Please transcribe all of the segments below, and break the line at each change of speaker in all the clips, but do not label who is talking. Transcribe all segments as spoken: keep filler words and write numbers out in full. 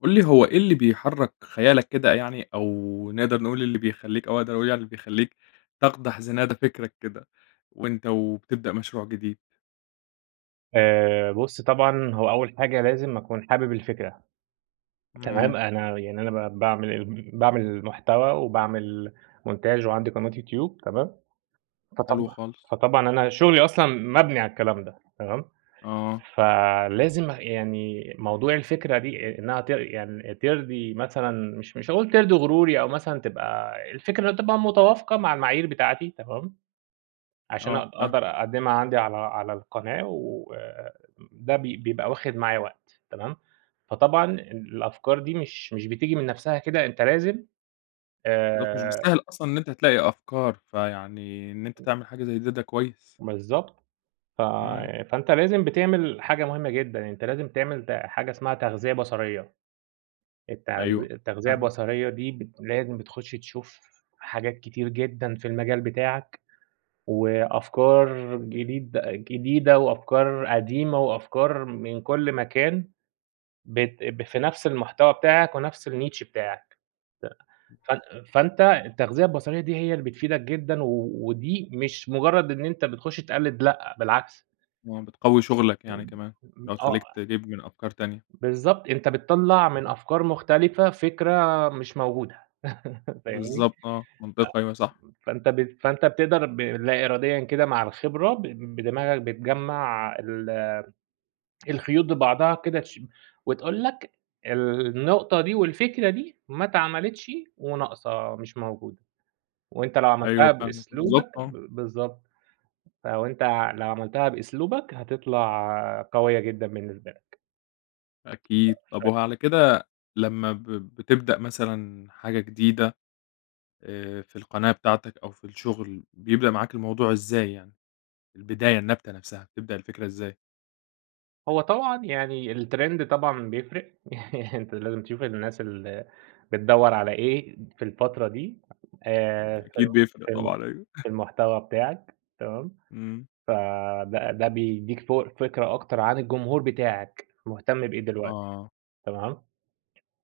قُل لي هو إيه اللي بيحرك خيالك كده يعني، أو نقدر نقول اللي بيخليك أو أقدر أقول يعني اللي بيخليك تقدح زناد فكرك كده وأنت وبتبدأ مشروع جديد؟
آآ بُص طبعًا هو أوّل حاجة لازم أكون حابب الفكرة. تمام
إمم.
أنا يعني أنا ب باعمل باعمل محتوى وباعمل مونتاچ وعندي قناة YouTube تمام،
حلو
فطب
خالص.
فطبعًا أنا شغلي أصلًا مبني على الكلام ده تمام،
آه.
فلازم يعني موضوع الفكرة دي آآ إنّها ت يعني ترضي مثلًا مش مش هاقول ترضي غروري، أو مثلًا تبقى الفكرة تبقى متوافقة مع المعايير بتاعتي تمام، عشان
آه،
أبقى
فاهمك.
أقدر أقدّمها عندي على على القناة وآآ ده ب بيبقى واخد معايا وقت تمام، فطبعًا ال الأفكار دي مش مش بتيجي من نفسها كده، أنت لازم
بالضبط. مش
آآ.
بالسهل أصلًا إن أنت تلاقي أفكار، فيعني إن أنت
[unintelligible]
تعمل حاجة زي ده، ده كويس.
بالضبط، ف
إمم.
فأنت لازم بتعمل حاجة مهمّة جدًا، أنت لازم تعمل ت حاجة اسمها تغذية بصرية. التـغ
أيوه،
التغذية
فاهمك.
البصرية دي بت لازم بتخش تشوف حاجات كتير جدًا في المجال بتاعك، وأفكار جديد جديدة وأفكار قديمة وأفكار من كل مكان، بت ب في نفس المحتوى بتاعك ونفس ال niche بتاعك، ف
امم.
فان فأنت التغذية البصرية دي هي اللي بتفيدك جدًا، و ودي مش مجرّد إن أنت بتخش تقلّد لأ، بالعكس
آه، بتقوي شُغلك يعني
[unintelligible]
كمان، اللى
.إمم
هو
آه
بتخليك تجيب من أفكار تانية.
بالضبط، أنت بتطلّع من
إمم.
أفكار مختلفة فكرة مش موجودة، فاهمني؟
بالضبط آه. منطقي، أيوه، صح.
ف م فأنت بت فأنت بتقدر بلا إراديًا كده مع الخبرة ب بدماغك بتجمّع ال الخيوط ببعضها كده شم وتقول لك النقطة دي والفكرة دي ما اتعملتش وناقصة مش موجودة، وأنت لو
أيوه،
عملتها
فاهمك. بالضبط،
بأسلوبك
آه.
با بالضبط، فلو أنت لو عملتها بأسلوبك هتطلع قويّة جدًا بالنسبة لك.
أكيد، طب هو على كده لما ب بتبدأ مثلًا حاجة جديدة، آآ، في القناة بتاعتك أو في الشغل بيبدأ معاك الموضوع إزاي يعني، البداية، النبتة نفسها، بتبدأ الفكرة إزاي؟
هو طبعًا يعني الترند طبعًا بيفرق، أنت لازم تشوف الناس ال بتدور على إيه في الفترة دي
امم،
آآ، في
أكيد بيفرق
في الم
طبعًا أيوه..
في المحتوى بتاعك تمام،
امم.
فده ده بيدّيك ف فكرة أكتر عن الجمهور بتاعك مهتم بإيه دلوقتي،
آه.
تمام،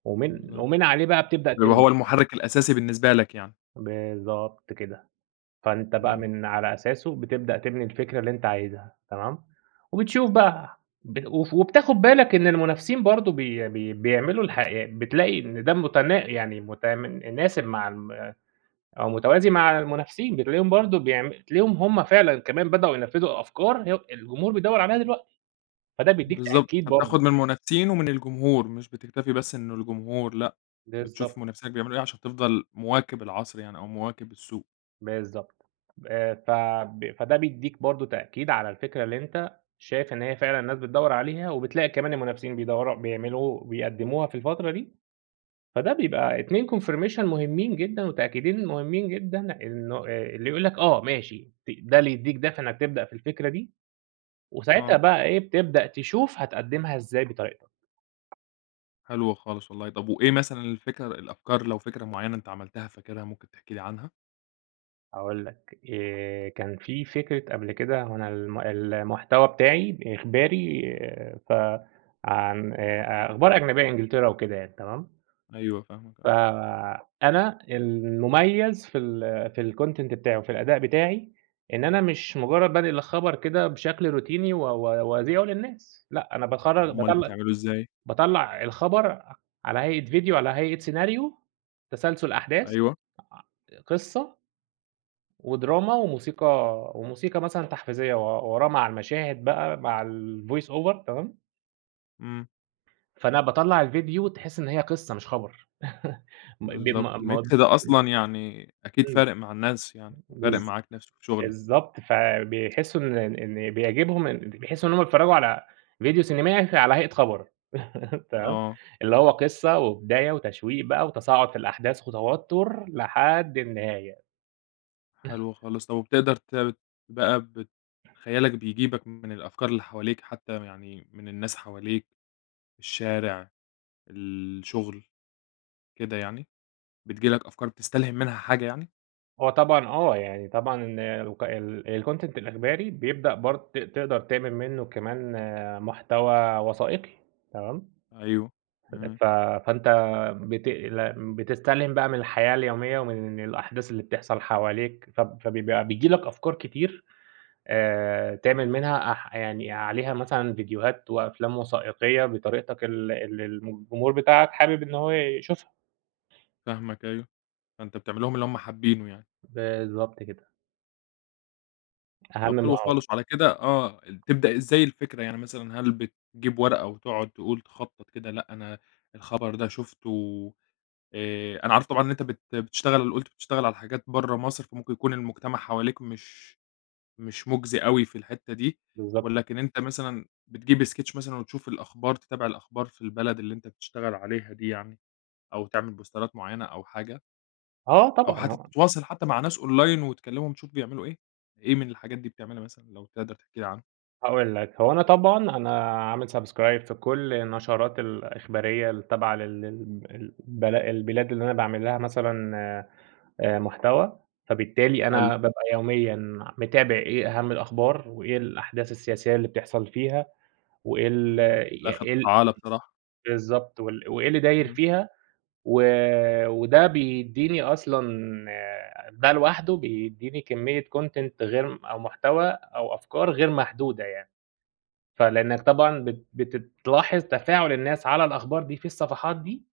ومن
بالضبط،
ومن عليه بقى بتبدأ
بيبقى
تبني.
هو المحرك الأساسي بالنسبة لك يعني.
بالضبط كده، فأنت بقى
إمم.
من على أساسه بتبدأ تبني الفكرة اللي أنت عايزها، تمام، وبتشوف بقى ب وف وبتاخد بالك إن المنافسين برضو بي بي بيعملوا الح يع بتلاقي إن ده متنا يعني متمناسب مع ال أو متوازي مع المنافسين، بتلاقيهم برضو بيعم بتلاقيهم هم فعلًا كمان بدؤوا ينفذوا أفكار هي الجمهور بيدور عليها دلوقتي، فده بيدّيك
بالضبط،
تأكيد
أنت بتاخد
برضو.
من المنافسين ومن الجمهور، مش بتكتفي بس إنه الجمهور لأ، بتشوف
بالضبط.
منافسينك بيعملوا إيه، عشان تفضل مواكب العصر يعني أو مواكب السوق.
بالضبط. آآ، ف ب فده بيديك برضه تأكيد على الفكرة اللي أنت شايف إن هي فعلًا الناس بتدور عليها وبتلاقي كمان المنافسين بيدوروا بيعملوا بيقدموها في الفترة دي، فده بيبقى اتنين confirmation مهمين جدًا، وتأكيدين مهمين جدًا، إنه آآ، اللي يقول لك، آه، ماشي، ت ده اللي يديك دافع إنك تبدأ في الفكرة دي وساعتها
آه.
بقى إيه، بتبدأ تشوف هتقدمها إزاي بطريقتك.
حلو خالص والله، طب وإيه مثلًا الفكرة الأفكار لو فكرة معينة أنت عملتها فاكرها، ممكن تحكي لي عنها؟
هاقول لك، آآ، كان في فكرة قبل كده هو أنا الم المحتوى بتاعي إخباري،
آه.
ف عن آآ، أخبار أجنبية، إنجلترا وكده يعني تمام،
أيوه فاهمك،
ف
آه.
أنا المميز في ال في الcontent بتاعي وفي الأداء بتاعي، إن أنا مش مجرد بانقل الخبر كده بشكل روتيني، و و وأذيعه للناس، لأ، أنا باخر
اُمّال
باطلع
بتعمله إزاي؟
باطلع الخبر ع على هيئة فيديو، على هيئة سيناريو، تسلسل أحداث
أيوه.
ع قصة ودراما وموسيقى وموسيقى مثلًا تحفيزية، و وراه مع المشاهد بقى مع الvoice over تمام.
إمم.
فأنا باطلَّع الڤيديو، تحس إن هي قصة مش خبر. [unintelligible]
بالضبط، الmix ده أصلًا يعني أكيد
أيوه.
فارق مع الناس يعني، وفارق
بالض
معاك نفسه في شغلك.
بالضبط، فبيحسوا إن إن إن بيعجبهم إن بيحسوا إن هم بيتفرجوا على ڤيديو سينيمائي في على هيئة خبر، تمام.
آه.
اللي هو قصة وبداية وتشويق بقى، وتصاعد في الأحداث، وتوتر، لحَد النهاية.
حلو خالص. طب وبتقدر ت بقى ب خيالك بيجيبك من الأفكار اللي حواليك حتى يعني، من الناس حواليك، الشارع، الشغل، كده يعني، بتيجي لك أفكار تستلهِم منها حاجة يعني؟
هو طبعًا آه، يعني طبعًا وق ال الcontent الإخباري بيبدأ برض ت تقدر تعمل منه كمان محتوى وثائقي، تمام.
أيوه،
ف
إمم.
ف فأنت بت ل بتستلهِم بقى من الحياة اليومية ومن الأحداث اللي بتحصل حواليك، فب فبيبقى بييجي لك أفكار كتير آآ تعمل منها أح يعني عليها مثلًا ڤيديوهات وأفلام وثائقية بطريقتك ال ال م الجمهور بتاعك حابب إن هو يشوفها.
فاهمك، أيوه. فأنت بتعمل لهم اللي هم حابينه يعني.
بالضبط كده. أهم
طب حلو
مهارة.
خالص على كده آه، ال تبدأ إزاي الفكرة؟ يعني مثلًا هل بتجيب ورقة وتقعد تقول تخطط كده؟ لأ، أنا الخبر ده شفته، آآ، أنا عارف طبعًا إن أنتَ بت بتشتغل قُلت بتشتغل على حاجات برّه مصر، فممكن يكون المجتمع حواليك مش مش مُجزي أوي في الحتّة دي.
بالضبط.
ولكن أنتَ مثلًا بتجيب sketch مثلًا وتشوف الأخبار، تتابع الأخبار في البلد اللي أنتَ بتشتغل عليها دي يعني؟ أو تعمل بوسترات معيّنة أو حاجة؟
آه،
أو
طبعًا
حتّى
آه.
تتواصل حتّى مع ناس أونلاين وتكلمهم، تشوف بيعملوا إيه؟ إيه من الحاجات دي بتعملها مثلًا لو تقدر تحكي لي عنها؟
هاقول لك، هو أنا طبعًا أنا عامل subscribe في كل النشرات الإخبارية التابعة لل ال البل البلاد اللي أنا باعمل لها مثلًا آآ محتوى، فبالتالي
حلو.
أنا بابقى يوميًا متابع إيه أهم الأخبار، وإيه الأحداث السياسيّة اللي بتحصل فيها، وإيه ال
إمم، لأ،
ي إيه
خطة
ال امم
فعالة بصراحة.
بالضبط، وال وإيه اللي داير
إمم.
فيها. و وده بيديني أصلًا آآ ده لوحده بيديني كميّة content غير م أو محتوى أو أفكار غير محدودة يعني. فلإنك طبعًا بت بتتلاحظ تفاعل الناس على الأخبار دي في الصفحات دي.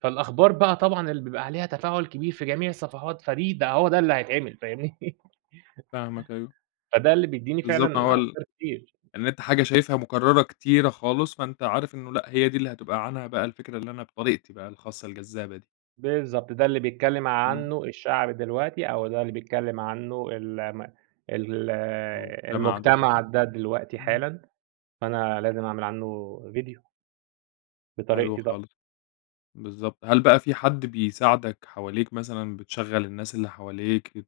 فالأخبار بقى طبعًا اللي بيبقى عليها تفاعل كبير في جميع الصفحات فدي بقى هو ده اللي هيتعمل فاهمني.
فاهمك أيوه.
فده اللي بيديني
بالضبط، ما
فعلًا
هو ال
أفكار كتير.
إن أنتَ حاجة شايفها مكررة كتيرة خالص فأنتَ عارف إنّه لأ، هي دي اللي هتبقى عنها بقى الفكرة اللي أنا بطريقتي الخاصة الجذابة دي.
بالضبط، ده اللي بيتكلِّم
إمم.
عنّه الشعب دلوقتي، أو ده اللي بيتكلّم عنّه الم ال
المجتمع ده بقى،
المجتمع ده دلوقتي
إمم.
حالًا، فأنا لازم أعمل عنّه ڤيديو.
حلو
بطريقتي طب
خالص، بالضبط، هل بقى في حد بيساعدك حواليك مثلًا، بتشغّل الناس اللي حواليك ات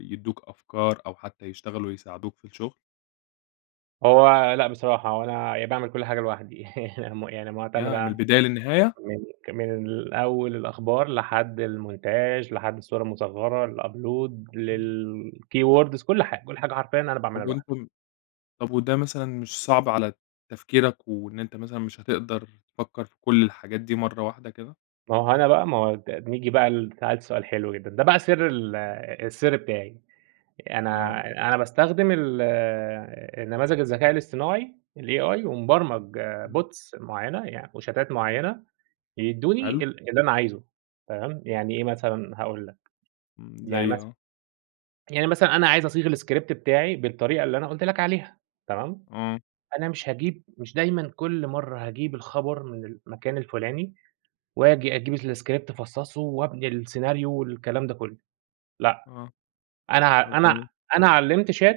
يدّوك أفكار أو حتّى يشتغلوا يساعدوك في الشغل؟
هو لأ، بصراحة هو أنا ي باعمل كل حاجة لوحدي، م يعني معتمد
ياه! من
عل
البداية للنهاية؟
من من أوّل الأخبار لحد المونتاچ لحد الصورة المصغرة، الupload،
إمم.
للkeywords كل حاجة، كل حاجة حرفيًا أنا باعملها
طب
لوحدي.
وأنتم طب وده مثلًا مش صعب على تفكيرك، وإن أنت مثلًا مش هتقدر تفكّر في كل الحاجات دي مرّة واحدة كده؟
ما هو أنا بقى ما هو ت نيجي بقى لبتاع ده سؤال حلو جدًا، ده بقى سر ال السر بتاعي، أنا
آه.
أنا باستخدم ال النماذج الذكاء الاصطناعي الAI، ومبرمج
تمام.
Bots معيّنة يعن وشاتات معيّنة
حلو.
يدّوني ال اللي أنا عايزُه تمام، يعني إيه مثلًا، هاقول لك،
آمم،
يعني
زي
مثلًا
آه.
يعني مثلًا أنا عايز أصيغ الScript بتاعي بالطريقة اللي أنا قُلت لك عليها تمام،
آه.
أنا مش هاجيب مش دايمًا كل مرّة هاجيب الخبر من المكان الفلاني، وآجي أجيب الScript افصّصه وأبني السيناريو والكلام ده كلّه. لأ،
آه، اُمّال
أنا
بتعمل
أنا
إيه؟
أنا علّمت chat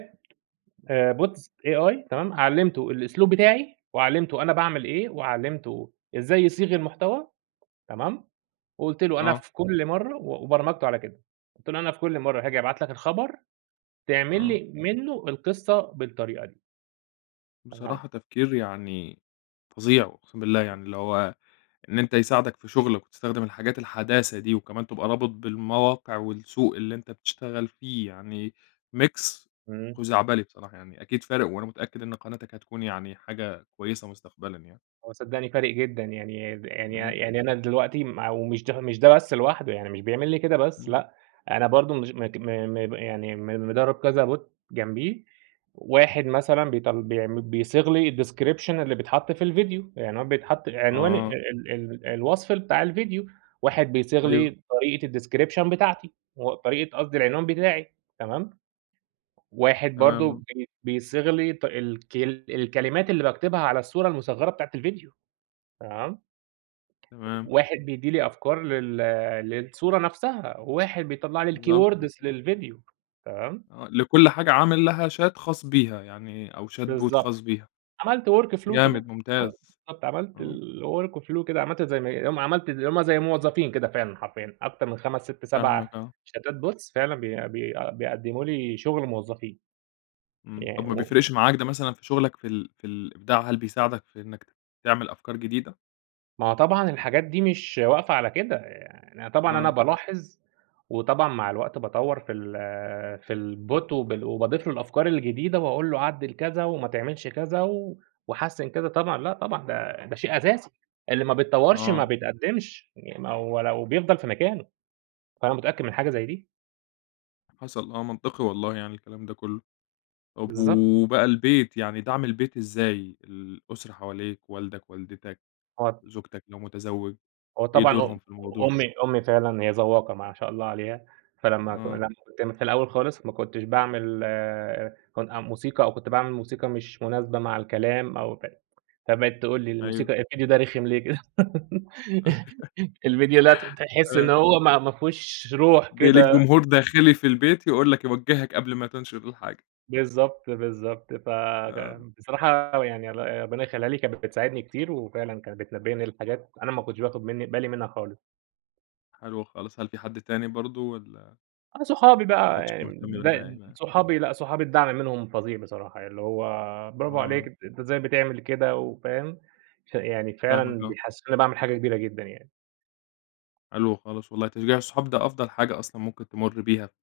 bots AI تمام، علّمته الأسلوب بتاعي، وعلّمته أنا باعمل إيه، وعلّمته إزاي يصيغ المحتوى تمام، وقُلت له: "أنا
آه.
في كل مرّة" و وبرمجته على كده، قلت له: "أنا في كل مرّة هاجي أبعت لك الخبر، تعمل
آه.
لي منّه القصّة بالطريقة دي." تمام.
بصراحة تفكير يعني فظيع، أقسم بالله
امم.
يعني، اللي هو إن أنتَ يساعدك في شغلك وتستخدم الحاجات الحداثة دي، وكمان تبقى رابط بالمواقع والسوق اللي أنتَ بتشتغل فيه، يعني Mix
إمم.
خزعبلي بصراحة، يعني أكيد فارق، وأنا متأكّد إن قناتك هتكون يعني حاجة كويّسة مستقبلًا يعني.
هو صدّقني فارق جدًا، يعني د يعني
إمم.
يعني أنا دلوقتي ما أو مش مش ده بس لوحده يعني، مش بيعمل لي كده بس،
إمم.
لأ، أنا برضه مش مج م م يعني م مدرّب كذا Bot جنبيه، واحد مثلًا بيطل بيعمل بيصيغ لي الdescription اللي بيتحط في الڤيديو، العنوان بيتحط عنوان
آه.
ال ال الوصف بتاع الڤيديو، واحد بيصيغ
أيوه.
لي طريقة الdescription بتاعتي، و طريقة قصدي العنوان بتاعي، تمام؟ واحد
تمام،
برضه
آه.
بي بيصيغ لي ت الك الكلمات اللي باكتبها على الصورة المصغرة بتاعة الڤيديو، تمام.
تمام.
واحد بيدي لي أفكار لل للصورة نفسها، وواحد بيطلع لي
بالضبط،
الkeywords
[unintelligible]
للفيديو، تمام.
آه، لكل حاجة عامل لها Chat خاص بيها يعني، أو Chat Bot خاص
بالضبط.
بيها،
عملت work flow
جامد
كده، [unintelligible] عمل
ممتاز،
بالضبط، عملت
آه.
الwork flow كده عملت زي ما ي [unintelligible] عملت اللي همّ زي موظفين كده فعلًا حرفيًا، أكتر من خمس، ست، سبع
فاهمك، آه.
شاتات Bots فعلًا بي بي بيقدموا لي شغل موظفين،
إمم، طب
ي
ما
و
بيفرقش معاك ده مثلًا في شغلك في ال في الإبداع، هل بيساعدك في إنّك ت تعمل أفكار جديدة؟
ما هو طبعًا الحاجات دي مش واقفة على كده، يع يعني طبعًا أنا
آه.
بالاحظ وطبعًا مع الوقت باطوّر في ال في الbot، وب وباضيف له الأفكار الجديدة وأقول له عدّل كذا وما تعملش كذا و وحسّن كذا طبعًا، لا طبعًا ده ده شيء أساسي، اللي ما بيتطورش ما
آه.
بيتقدمش. ما هو لو بيفضل في مكانه، فأنا متأكّد من حاجة زي دي.
حصل آه، منطقي والله يعني الكلام ده كلّه. طب
بالضبط.
وبقى البيت، يعني دعم البيت إزاي الأسرة حواليك، والدك، والدتك،
هو [unintelligible]
زوجتك لو متزوج،
هو
إيه
طبعًا أم
دورهم في الموضوع؟
أمي أمي فعلًا هي ذوّاقة ما شاء الله عليها، فلما ك
آه.
[unintelligible] كنت في الأوّل خالص ما كنتش باعمل آآ كنت أ موسيقى أو كنت باعمل موسيقى مش مناسبة مع الكلام أو [unintelligible] فبقت تقول لي:
أيوه.
الموسيقى الڤيديو ده رخم ليه كده؟" "الڤيديو لا ت تحس إن
آه.
هو ما ما فيهوش
[unintelligible]
روح
بقي ليك
كده."
جمهور داخلي في البيت يقول لك، يوجهك قبل ما تنشر الحاجة.
بالضبط، بالضبط، ف
آه.
كانت بصراحة أوي يعني، لا، ربنا يخليها لي كانت بت بتساعدني كتير، وفعلًا كانت بتنبهني لحاجات أنا ما كنتش باخد مِنّي بالي منها خالص.
حلو خالص، هل في حد تاني برضه والّا
آه، صحابي
ما
بقى
حدش
يعني
مهتم بالباقي
ده
بقى؟
صحابي، لأ، صحابي الدعم منهم فظيع بصراحة، اللي هو براڨو عليك
آه.
أنت أنت إزاي بتعمل كده؟ و فاهم، ف يعني
فاهمك،
فعلًا
آه.
بيحسسوني إنّي باعمل حاجة كبيرة جدًا يعني.
حلو خالص والله، تشجيع الصحاب ده أفضل حاجة أصلًا ممكن تمر بيها في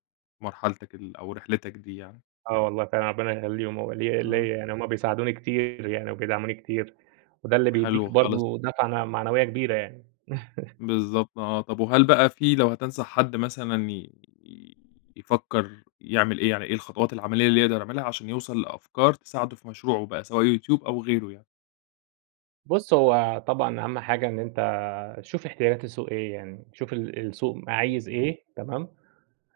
مرحلتك ال أو رحلتك دي يعني.
آه والله فعلًا ربنا يخليهم لي
آه.
ليَّا يعني همّ بيساعدوني كتير يعني وبيدعموني كتير. وده اللي
حلو
بيدّيك
خالص.
برضه دفعة م معنويّة كبيرة يعني.
بالضبط آه، طب وهل بقى في لو هتنصح حد مثلًا ي ي يفكر يعمل إيه، يعني إيه الخطوات العمليّة اللي يقدر يعملها عشان يوصل لأفكار تساعده في مشروعه بقى، سواء YouTube أو غيره يعني؟
بص، هو طبعًا أهم حاجة إن أنت تشوف احتياجات السوق إيه يعني، شوف ال السوق
إمم.
عايز إيه، تمام؟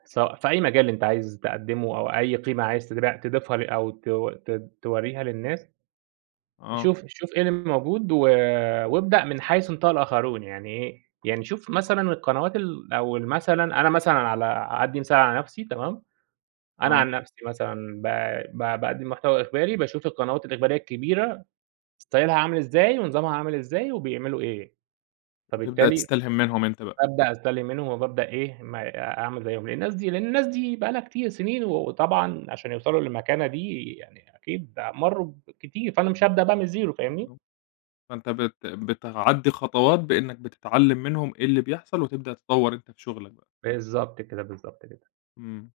سواء في أي مجال أنت عايز تقدمه، أو أي قيمة عايز تجر تضيفها ل أو تو ت توريها للناس
آه.
شوف شوف إيه اللي موجود و وابدأ من حيث انتهى الآخرون، يعني إيه، يعني شوف مثلًا القنوات ال أو ال مثلًا أنا مثلًا على هادّي مثال على نفسي، تمام؟ أنا
آه.
عن نفسي مثلًا ب ب باقدم محتوى إخباري باشوف القنوات الإخبارية الكبيرة ستايلها عامل إزاي ونظامها عامل إزاي وبيعملوا إيه،
وتبدأ
فبالتالي
تستلهم منهم أنت بقى.
بابدأ أستلهم منّهم وبابدأ إيه، ما أ أعمل زيهم، لأن الناس دي لأن الناس دي بقى لها كتير، سنين، وطبعًا عشان يوصلوا للمكانة دي يعني أكيد مرّوا بكتير، فأنا مش هابدأ بقى من الزيرو، فاهمني؟
بالضبط، فأنت بت بتعدي خطوات بأنك بتتعلم منهم إيه اللي بيحصل، وتبدأ تطوّر أنت في شغلك بقى.
بالضبط كده، بالضبط كده.
إمم،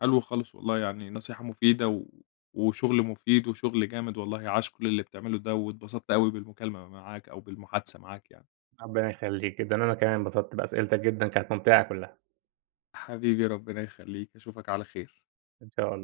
حلو خالص والله، يعني نصيحة مفيدة و وشغل مفيد وشغل جامد والله عاش كل اللي بتعمله ده، واتبسطت أوي بالمكالمة معاك أو بالمحادثة معاك يعني.
ربنا يخليك جدًا، أنا كمان انبسطت بأسئلتك جدًا، كانت ممتعة كلّها.
حبيبي، ربنا يخليك، أشوفك على خير.
إن شاء الله.